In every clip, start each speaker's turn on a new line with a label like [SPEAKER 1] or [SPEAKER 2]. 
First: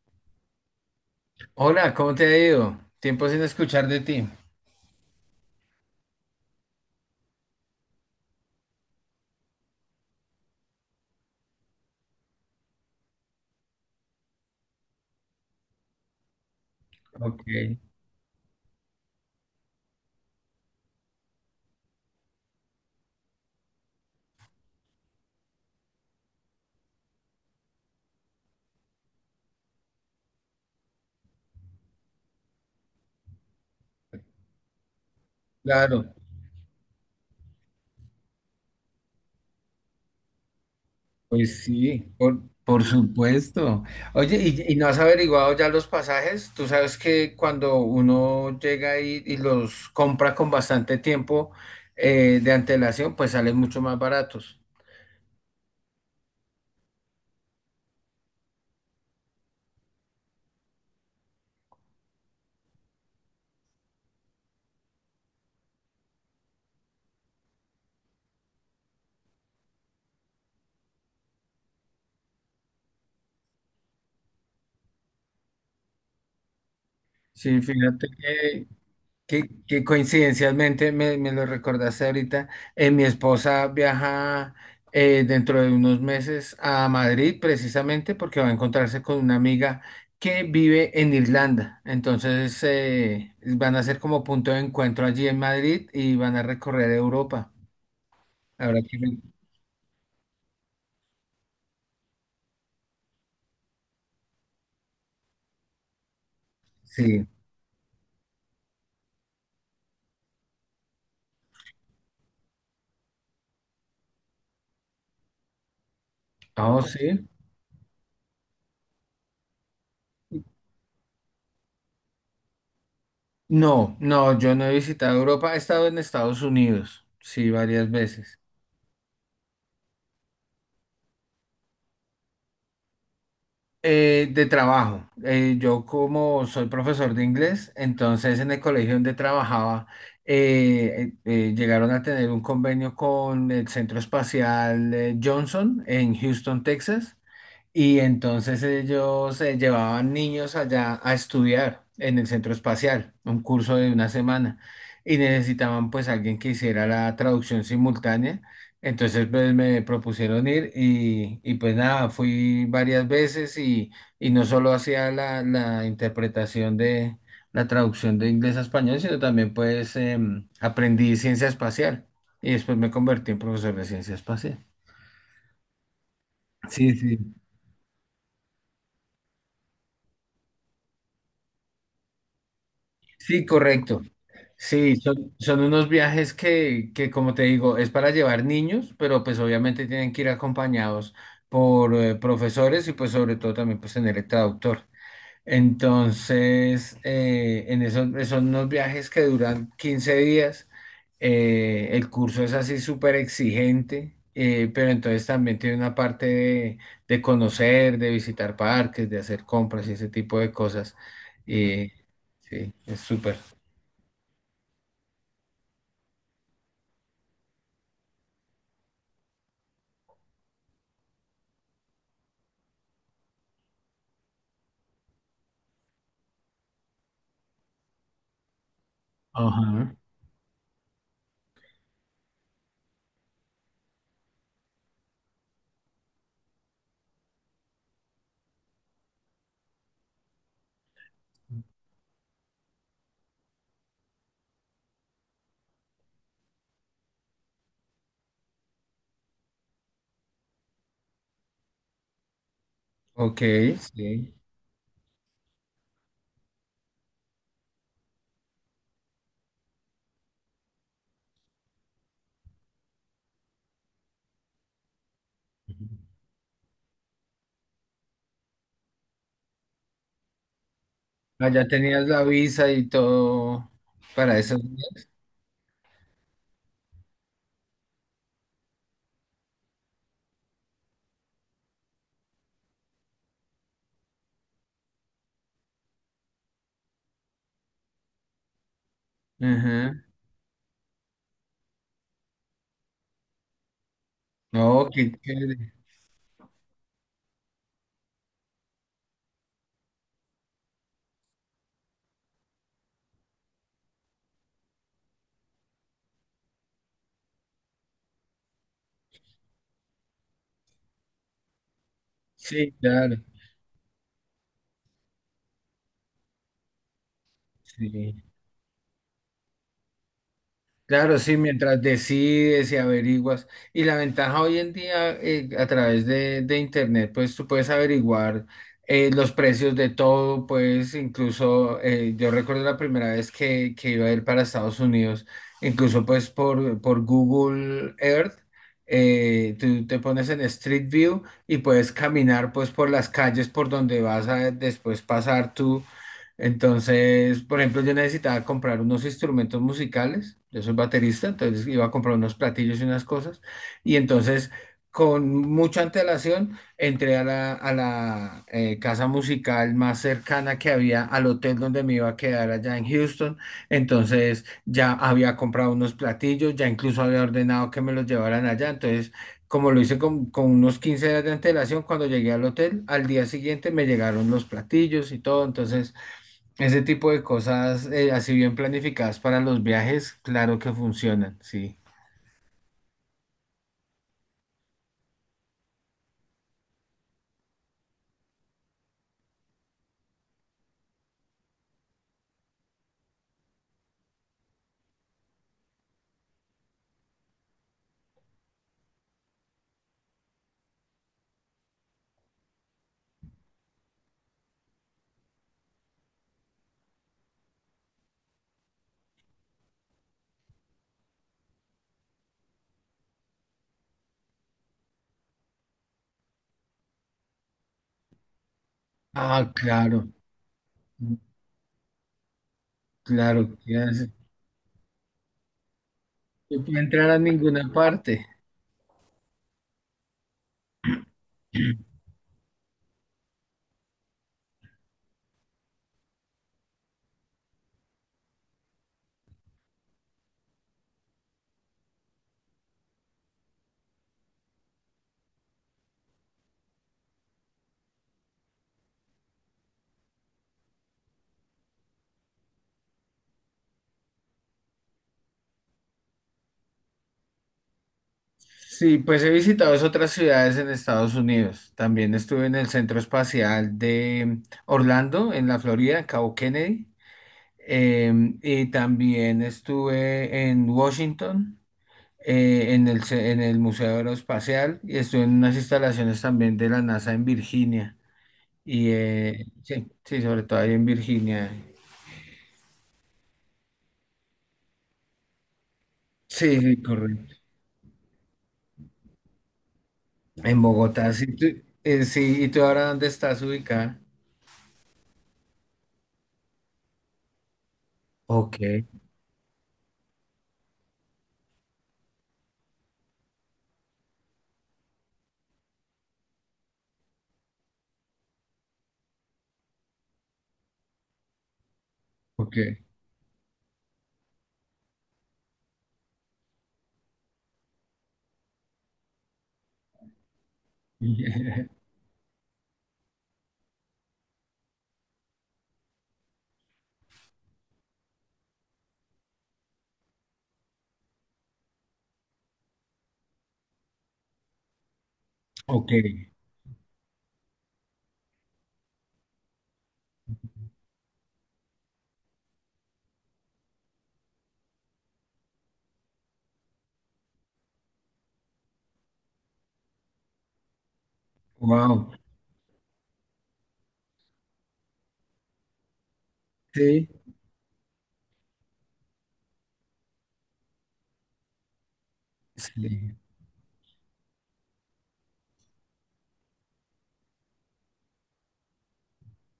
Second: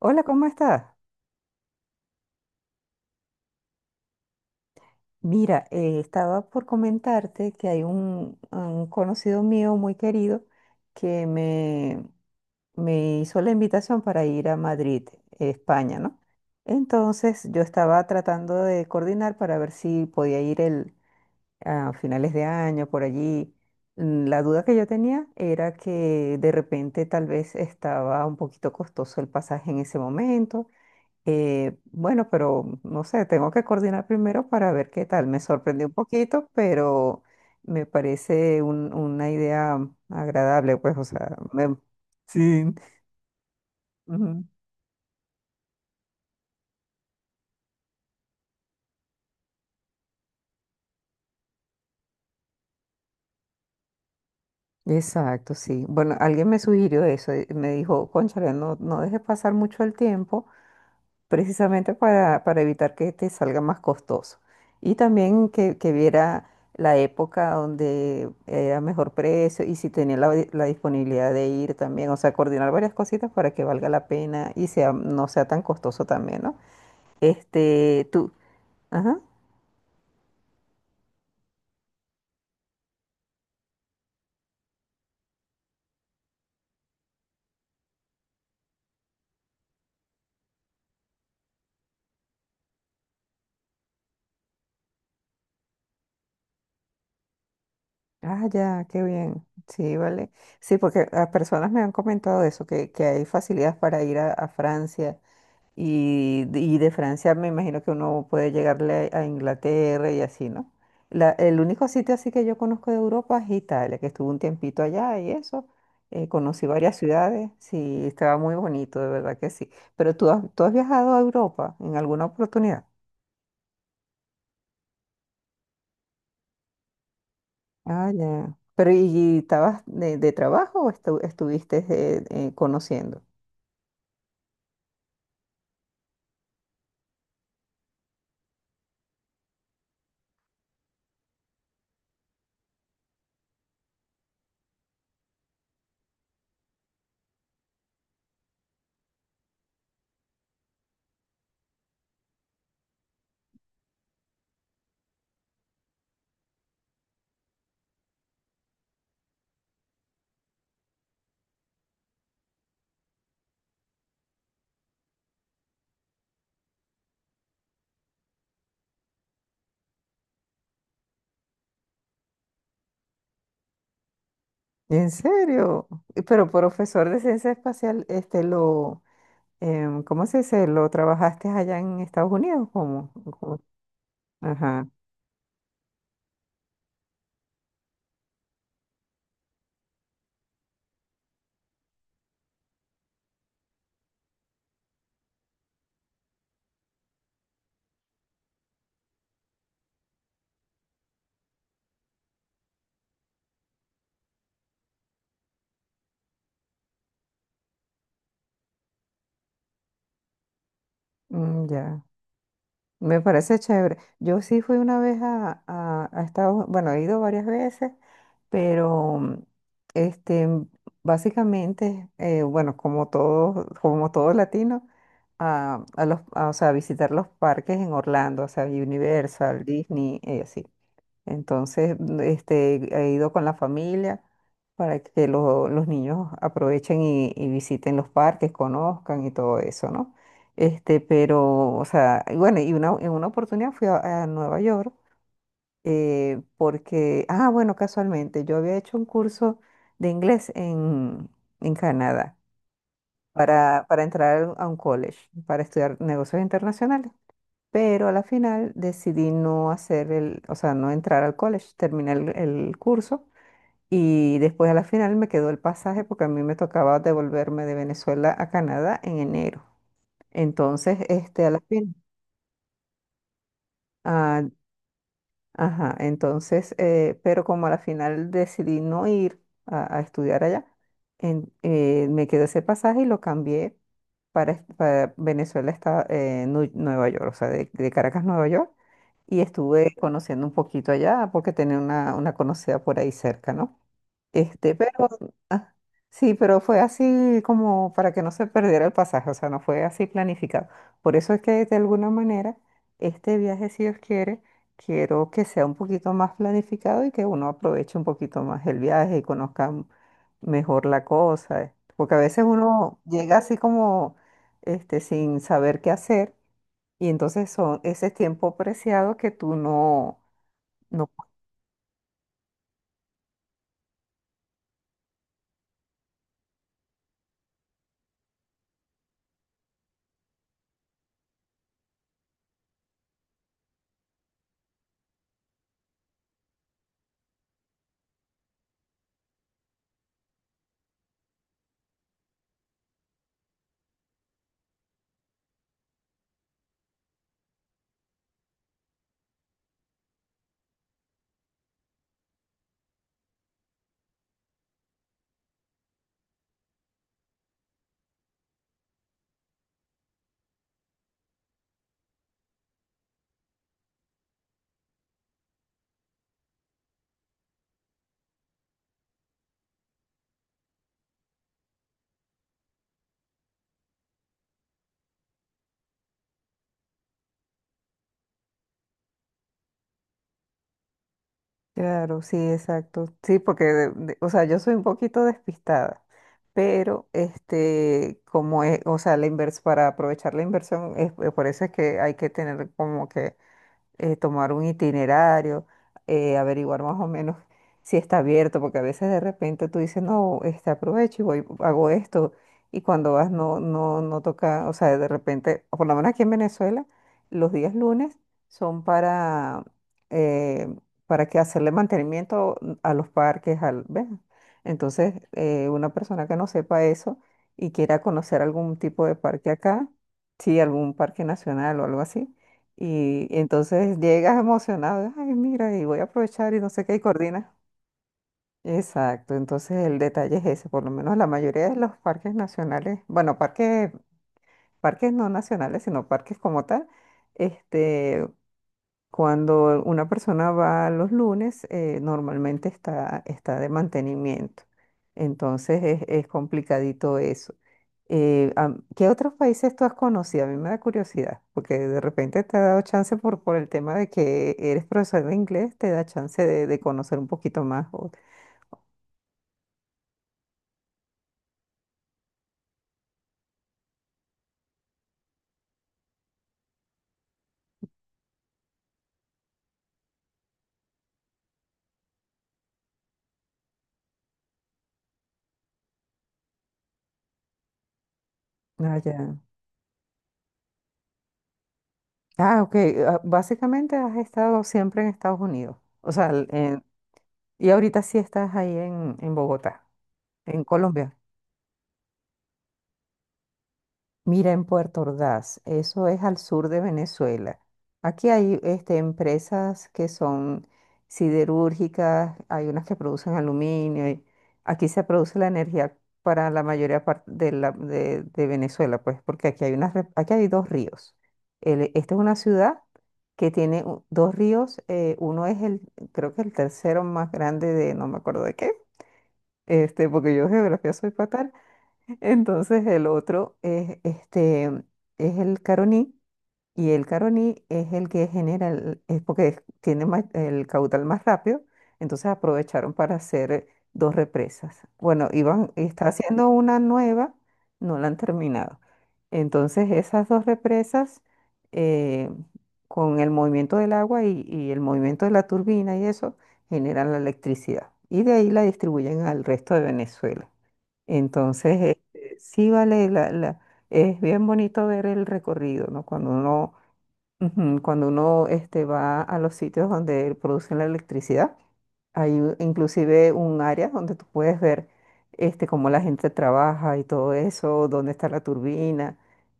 [SPEAKER 1] Hola, ¿cómo estás?
[SPEAKER 2] Hola, ¿cómo te ha ido? Tiempo sin escuchar de ti.
[SPEAKER 1] Mira, estaba por comentarte que hay un conocido mío muy querido que me hizo la invitación para ir a Madrid, España, ¿no?
[SPEAKER 2] Ok,
[SPEAKER 1] Entonces yo estaba tratando de coordinar para ver si podía ir a finales de año, por allí. La duda que yo tenía era que de repente tal vez estaba un poquito costoso el pasaje en ese momento. Bueno, pero no sé, tengo que coordinar primero para ver qué tal. Me sorprendió un
[SPEAKER 2] claro,
[SPEAKER 1] poquito, pero me parece una idea agradable, pues, o sea,
[SPEAKER 2] pues sí, por,
[SPEAKER 1] sí.
[SPEAKER 2] por supuesto. Oye,
[SPEAKER 1] Ujú.
[SPEAKER 2] ¿y no has averiguado ya los pasajes? Tú sabes que cuando uno llega y los compra con bastante tiempo de antelación, pues salen mucho más baratos.
[SPEAKER 1] Exacto, sí. Bueno, alguien me sugirió eso, me dijo, cónchale, no, no dejes pasar mucho el tiempo precisamente para evitar que te salga más costoso. Y también que viera la época donde era mejor precio y si tenía la disponibilidad de ir también, o sea, coordinar varias cositas para que valga la pena y sea, no sea tan costoso también, ¿no?
[SPEAKER 2] Sí,
[SPEAKER 1] Este,
[SPEAKER 2] fíjate
[SPEAKER 1] tú,
[SPEAKER 2] que
[SPEAKER 1] ajá,
[SPEAKER 2] Que, que coincidencialmente me lo recordaste ahorita, mi esposa viaja dentro de unos meses a Madrid precisamente porque va a encontrarse con una amiga que vive en Irlanda. Entonces van a ser como punto de encuentro allí en Madrid y van a recorrer Europa.
[SPEAKER 1] ah,
[SPEAKER 2] Ahora
[SPEAKER 1] ya,
[SPEAKER 2] que
[SPEAKER 1] qué
[SPEAKER 2] me-
[SPEAKER 1] bien, sí, vale. Sí, porque a personas me han comentado eso, que hay facilidades para ir a Francia. Y de
[SPEAKER 2] sí,
[SPEAKER 1] Francia me imagino que uno puede llegarle a Inglaterra y así, ¿no? El único sitio así que yo conozco de Europa es Italia, que estuve un tiempito allá y eso. Conocí
[SPEAKER 2] oh
[SPEAKER 1] varias
[SPEAKER 2] sí.
[SPEAKER 1] ciudades, sí, estaba muy bonito, de verdad que sí. Pero tú has viajado a Europa en alguna oportunidad.
[SPEAKER 2] No, no, yo no he visitado Europa, he estado en Estados Unidos, sí, varias
[SPEAKER 1] Ah,
[SPEAKER 2] veces.
[SPEAKER 1] ya. Pero ¿y estabas de trabajo o estuviste conociendo?
[SPEAKER 2] De trabajo. Yo como soy profesor de inglés, entonces en el colegio donde trabajaba llegaron a tener un convenio con el Centro Espacial Johnson en Houston, Texas, y entonces ellos llevaban niños allá a estudiar en el Centro Espacial, un curso de una semana, y necesitaban pues alguien que hiciera la traducción simultánea. Entonces pues, me propusieron ir y pues nada, fui varias veces y no solo hacía la interpretación de la traducción de inglés a español, sino también pues aprendí ciencia espacial y después me convertí en profesor de ciencia espacial.
[SPEAKER 1] ¿En serio? Pero
[SPEAKER 2] Sí,
[SPEAKER 1] profesor
[SPEAKER 2] sí.
[SPEAKER 1] de ciencia espacial, este lo. ¿Cómo se dice? ¿Lo trabajaste allá en Estados Unidos? ¿Cómo?
[SPEAKER 2] Sí,
[SPEAKER 1] ¿Cómo?
[SPEAKER 2] correcto.
[SPEAKER 1] Ajá,
[SPEAKER 2] Sí, son, son unos viajes que, como te digo, es para llevar niños, pero pues obviamente tienen que ir acompañados por profesores y pues sobre todo también pues tener el traductor. Entonces, en esos, esos unos viajes que duran 15 días, el curso es así súper exigente, pero entonces también tiene una parte de conocer, de visitar parques, de hacer compras y ese tipo de cosas.
[SPEAKER 1] mm,
[SPEAKER 2] Y
[SPEAKER 1] ya.
[SPEAKER 2] sí, es
[SPEAKER 1] Me
[SPEAKER 2] súper.
[SPEAKER 1] parece chévere. Yo sí fui una vez a Estados, bueno, he ido varias veces, pero este, básicamente, bueno, como todo latino, o sea, visitar los parques en Orlando, o sea, Universal,
[SPEAKER 2] Ajá.
[SPEAKER 1] Disney, y así. Entonces, este, he ido con la familia para que los niños aprovechen y visiten los parques, conozcan y todo eso, ¿no? Este, pero, o sea, y bueno, en una oportunidad fui a Nueva York porque, ah, bueno, casualmente, yo había hecho un curso de inglés en Canadá
[SPEAKER 2] Ok,
[SPEAKER 1] para
[SPEAKER 2] sí.
[SPEAKER 1] entrar a un college, para estudiar negocios internacionales. Pero a la final decidí no hacer el, o sea, no entrar al college, terminé el curso y después a la final me quedó el pasaje porque a mí me tocaba devolverme de Venezuela a Canadá en enero. Entonces, este,
[SPEAKER 2] Ah,
[SPEAKER 1] a la
[SPEAKER 2] ya
[SPEAKER 1] final,
[SPEAKER 2] tenías la visa y todo para esos días.
[SPEAKER 1] ajá, entonces, pero como a la final decidí no ir a estudiar allá, me quedé ese pasaje y lo cambié para Venezuela, Nueva York, o sea, de Caracas, Nueva York, y
[SPEAKER 2] Ajá.
[SPEAKER 1] estuve conociendo un poquito allá porque tenía una conocida por ahí cerca, ¿no? Este,
[SPEAKER 2] No,
[SPEAKER 1] pero
[SPEAKER 2] qué chévere.
[SPEAKER 1] ah, sí, pero fue así como para que no se perdiera el pasaje, o sea, no fue así planificado. Por eso es que de alguna manera este viaje, si Dios quiere, quiero que sea un poquito más planificado y que uno aproveche un poquito más el viaje y conozca mejor la cosa, porque a veces
[SPEAKER 2] Sí,
[SPEAKER 1] uno
[SPEAKER 2] claro.
[SPEAKER 1] llega así como este sin saber qué hacer y entonces son ese
[SPEAKER 2] Sí.
[SPEAKER 1] tiempo preciado que tú no, no.
[SPEAKER 2] Claro, sí, mientras decides y averiguas. Y la ventaja hoy en día a través de Internet, pues tú puedes averiguar los precios de todo, pues incluso yo recuerdo la primera vez que iba a ir para Estados Unidos, incluso pues por Google Earth, tú te pones en Street View y puedes caminar pues por las calles por donde vas a después pasar tú entonces, por ejemplo, yo necesitaba comprar unos instrumentos musicales, yo soy baterista, entonces iba a comprar unos platillos y unas cosas, y entonces con mucha antelación entré a la casa musical más cercana que había al hotel donde me iba a quedar allá en Houston, entonces ya había comprado unos platillos, ya incluso había ordenado que me los llevaran allá, entonces... Como lo hice con unos 15 días de antelación, cuando llegué al hotel, al día siguiente me llegaron los platillos y todo, entonces ese tipo de cosas, así bien planificadas para los viajes, claro que funcionan, sí.
[SPEAKER 1] Claro, sí, exacto. Sí, porque, o sea, yo soy un poquito despistada, pero este, como es, o sea, la invers para aprovechar la inversión, es, por eso es que hay que tener como que tomar un itinerario, averiguar más o menos si está abierto, porque a veces de repente tú dices, no, este aprovecho y voy, hago esto, y cuando vas no, no, no toca, o sea, de repente, o por lo menos aquí en Venezuela, los días lunes son eh, para que hacerle mantenimiento a los parques, al, ¿ves? Entonces, una persona que no sepa eso y quiera conocer algún tipo de parque
[SPEAKER 2] Ah,
[SPEAKER 1] acá, sí, algún parque nacional o algo así y
[SPEAKER 2] claro, ya
[SPEAKER 1] entonces
[SPEAKER 2] sé.
[SPEAKER 1] llegas emocionado, ay, mira, y voy a aprovechar y
[SPEAKER 2] No
[SPEAKER 1] no
[SPEAKER 2] puede
[SPEAKER 1] sé qué, y
[SPEAKER 2] entrar a
[SPEAKER 1] coordina.
[SPEAKER 2] ninguna parte.
[SPEAKER 1] Exacto, entonces el detalle es ese, por lo menos la mayoría de los parques nacionales, bueno, parques, parques no nacionales, sino parques como tal, este, cuando una persona va los lunes, normalmente está de mantenimiento. Entonces es complicadito eso. ¿Qué otros países tú has conocido? A mí me da curiosidad, porque de repente te ha dado chance por el tema de que eres profesor de inglés, te da chance de conocer un poquito más.
[SPEAKER 2] Sí, pues he visitado es otras ciudades en Estados Unidos. También estuve en el Centro Espacial de Orlando, en la Florida, en Cabo Kennedy. Y también estuve en Washington, en en el Museo Aeroespacial, y estuve en unas instalaciones también de la NASA en Virginia. Y
[SPEAKER 1] Ah, ya.
[SPEAKER 2] sí, sí, sobre todo ahí en Virginia.
[SPEAKER 1] Ah, ok. Ah, básicamente has estado siempre en Estados Unidos. O sea,
[SPEAKER 2] Sí, sí, correcto.
[SPEAKER 1] y ahorita sí estás ahí en Bogotá,
[SPEAKER 2] En
[SPEAKER 1] en
[SPEAKER 2] Bogotá,
[SPEAKER 1] Colombia.
[SPEAKER 2] sí, sí, ¿y tú ahora dónde estás ubicada?
[SPEAKER 1] Mira, en Puerto Ordaz, eso es al sur de Venezuela. Aquí
[SPEAKER 2] Ok,
[SPEAKER 1] hay este, empresas que son siderúrgicas, hay unas que producen aluminio. Y aquí se produce la energía para la mayoría de Venezuela, pues, porque aquí hay aquí hay dos ríos. Esta es una
[SPEAKER 2] ok.
[SPEAKER 1] ciudad que tiene dos ríos. Uno es creo que el tercero más grande no me acuerdo de qué, este, porque yo de geografía soy fatal. Entonces el otro es este, es el Caroní, y el Caroní es el que genera el- es porque es- tiene más- el caudal más rápido, entonces aprovecharon para hacer dos represas. Bueno, iban
[SPEAKER 2] Ok,
[SPEAKER 1] está haciendo una nueva, no la han terminado. Entonces esas dos represas, eh, con el movimiento del agua y el movimiento de la turbina y eso generan la electricidad y de ahí la distribuyen al resto de Venezuela. Entonces,
[SPEAKER 2] wow.
[SPEAKER 1] este, sí vale, es bien bonito ver el recorrido, ¿no? Cuando uno,
[SPEAKER 2] Sí,
[SPEAKER 1] ujú, cuando uno este, va a los sitios donde producen la electricidad, hay
[SPEAKER 2] sí.
[SPEAKER 1] inclusive un área donde tú puedes ver este, cómo la gente trabaja y todo eso, dónde está la turbina.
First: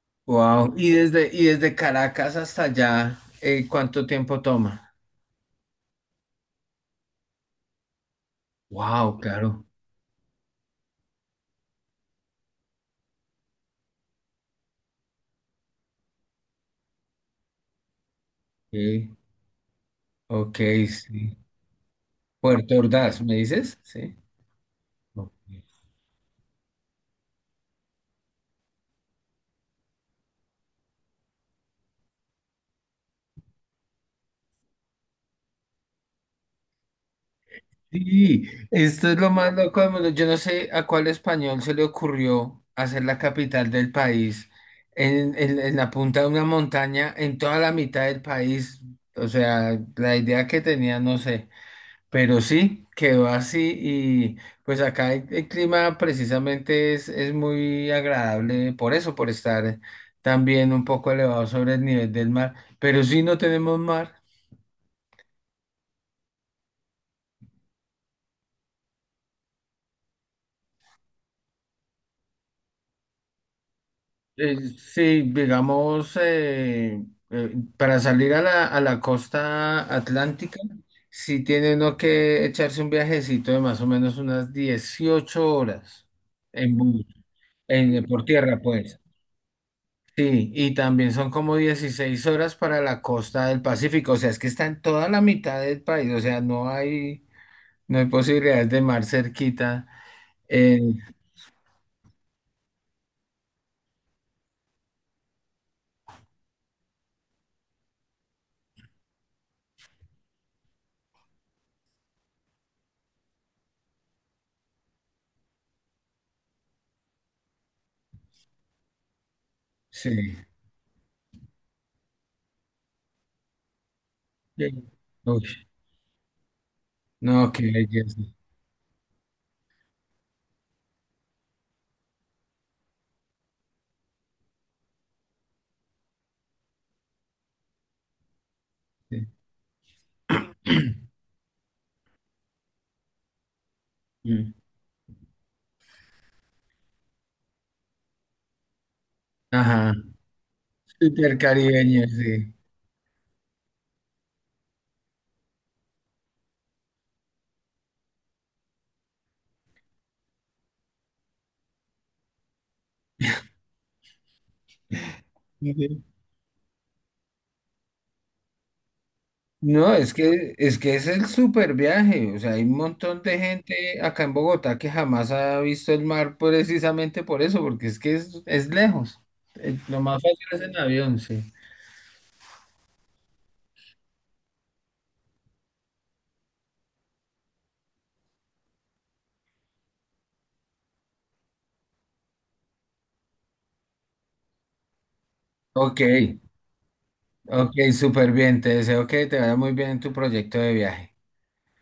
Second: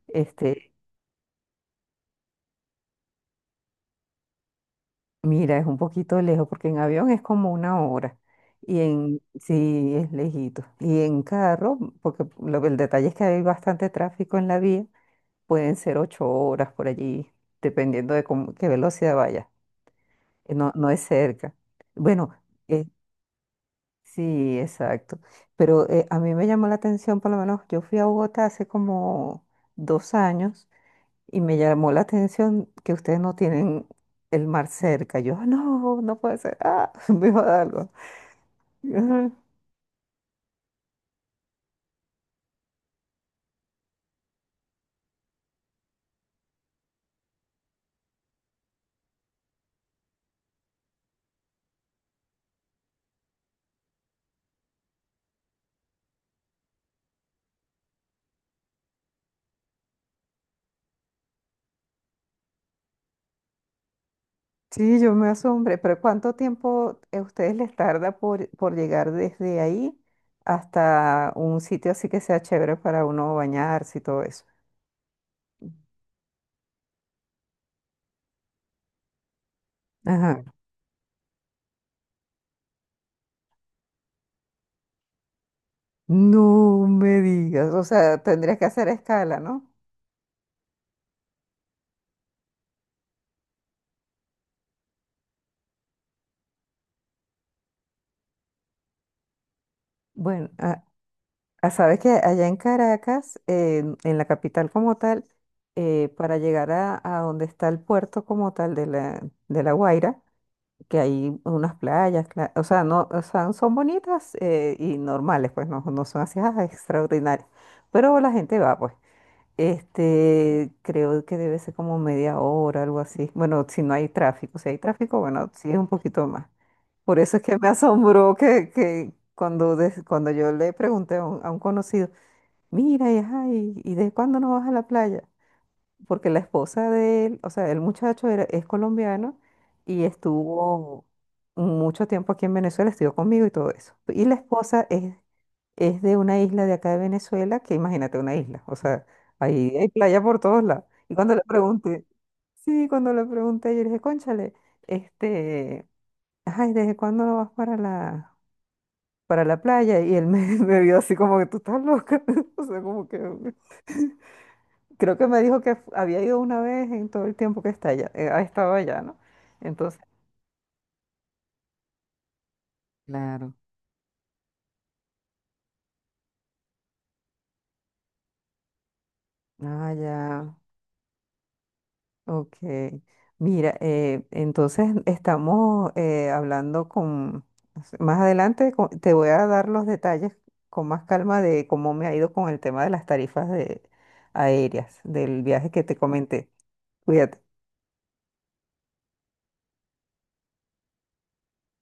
[SPEAKER 1] Este,
[SPEAKER 2] Wow. Y desde Caracas hasta allá, ¿cuánto tiempo toma?
[SPEAKER 1] mira, es un poquito lejos porque en avión es como 1 hora. Y
[SPEAKER 2] Wow, claro.
[SPEAKER 1] sí, es lejito. Y en carro, porque el detalle es que hay bastante tráfico en la vía. Pueden ser 8 horas por allí, dependiendo de qué
[SPEAKER 2] Sí,
[SPEAKER 1] velocidad vaya. Eh,
[SPEAKER 2] ok,
[SPEAKER 1] No, no es
[SPEAKER 2] sí.
[SPEAKER 1] cerca. Bueno,
[SPEAKER 2] Puerto
[SPEAKER 1] eh,
[SPEAKER 2] Ordaz, ¿me dices? Sí.
[SPEAKER 1] sí, exacto.
[SPEAKER 2] Ok.
[SPEAKER 1] Pero a mí me llamó la atención, por lo menos yo fui a Bogotá hace como 2 años y me llamó la atención que ustedes no tienen el mar cerca. Yo, "Ah, no, no puede ser. Ah, me va a dar algo."
[SPEAKER 2] Sí, esto es lo más loco del mundo. Yo no sé a cuál español se le ocurrió hacer la capital del país en, en la punta de una montaña, en toda la mitad del país. O sea, la idea que tenía, no sé. Pero sí, quedó así y pues acá el clima precisamente es muy agradable por eso, por estar también un poco elevado sobre el nivel del mar. Pero sí no tenemos mar.
[SPEAKER 1] Sí, yo me asombré, pero ¿cuánto tiempo a ustedes les tarda por llegar desde ahí hasta un sitio así que sea chévere para uno bañarse y todo eso?
[SPEAKER 2] Sí, digamos, para salir a la costa
[SPEAKER 1] Ajá.
[SPEAKER 2] atlántica, sí tiene uno que echarse un viajecito de más o menos unas 18 horas en
[SPEAKER 1] No
[SPEAKER 2] bus,
[SPEAKER 1] me digas, o
[SPEAKER 2] en,
[SPEAKER 1] sea,
[SPEAKER 2] por
[SPEAKER 1] tendrías
[SPEAKER 2] tierra,
[SPEAKER 1] que hacer
[SPEAKER 2] pues.
[SPEAKER 1] escala, ¿no?
[SPEAKER 2] Sí, y también son como 16 horas para la costa del Pacífico, o sea, es que está en toda la mitad del país, o sea, no hay, no hay posibilidades de mar cerquita.
[SPEAKER 1] Bueno,
[SPEAKER 2] eh,
[SPEAKER 1] sabes que allá en Caracas, en la capital como tal, para llegar a donde está el puerto como tal de La Guaira, que hay unas playas, o sea, no, o sea, son bonitas y normales, pues no, no son así extraordinarias, pero la gente va, pues.
[SPEAKER 2] sí.
[SPEAKER 1] Este, creo que debe ser como media hora, algo así. Bueno, si no hay tráfico,
[SPEAKER 2] Sí.
[SPEAKER 1] si hay tráfico,
[SPEAKER 2] Uy,
[SPEAKER 1] bueno, sí es un poquito más. Por eso es
[SPEAKER 2] no,
[SPEAKER 1] que me
[SPEAKER 2] qué belleza.
[SPEAKER 1] asombró que cuando yo le pregunté a un conocido, mira, ajá, ¿y de cuándo no vas a la playa? Porque la esposa de él, o sea, el muchacho era, es colombiano y
[SPEAKER 2] Sí.
[SPEAKER 1] estuvo mucho tiempo aquí en Venezuela, estudió conmigo y todo eso. Y la esposa es de una isla de acá de Venezuela, que imagínate una isla, o sea, ahí hay
[SPEAKER 2] Ajá,
[SPEAKER 1] playa por todos lados. Y cuando
[SPEAKER 2] súper
[SPEAKER 1] le pregunté,
[SPEAKER 2] caribeño, sí.
[SPEAKER 1] sí, cuando le pregunté, yo le dije, cónchale, este, ay, ¿desde cuándo no vas para la playa? Y él me, me vio así como que tú estás loca, o sea, como que. Creo que me dijo que
[SPEAKER 2] Ujú.
[SPEAKER 1] había ido una vez en todo el tiempo que está allá, ha estado allá, ¿no?
[SPEAKER 2] No,
[SPEAKER 1] Entonces,
[SPEAKER 2] es que, es que es el súper viaje. O sea, hay un montón de
[SPEAKER 1] claro.
[SPEAKER 2] gente acá en Bogotá que jamás ha visto el mar precisamente por eso, porque es que es lejos.
[SPEAKER 1] Ah,
[SPEAKER 2] Lo más fácil
[SPEAKER 1] ya.
[SPEAKER 2] es en avión, sí.
[SPEAKER 1] Ok. Mira, entonces estamos hablando más adelante te voy a dar los detalles con más calma de cómo me ha ido con el tema de las tarifas de, aéreas, del viaje que te
[SPEAKER 2] Ok,
[SPEAKER 1] comenté. Cuídate.
[SPEAKER 2] ok, súper bien. Te deseo que te vaya muy bien en tu proyecto de viaje.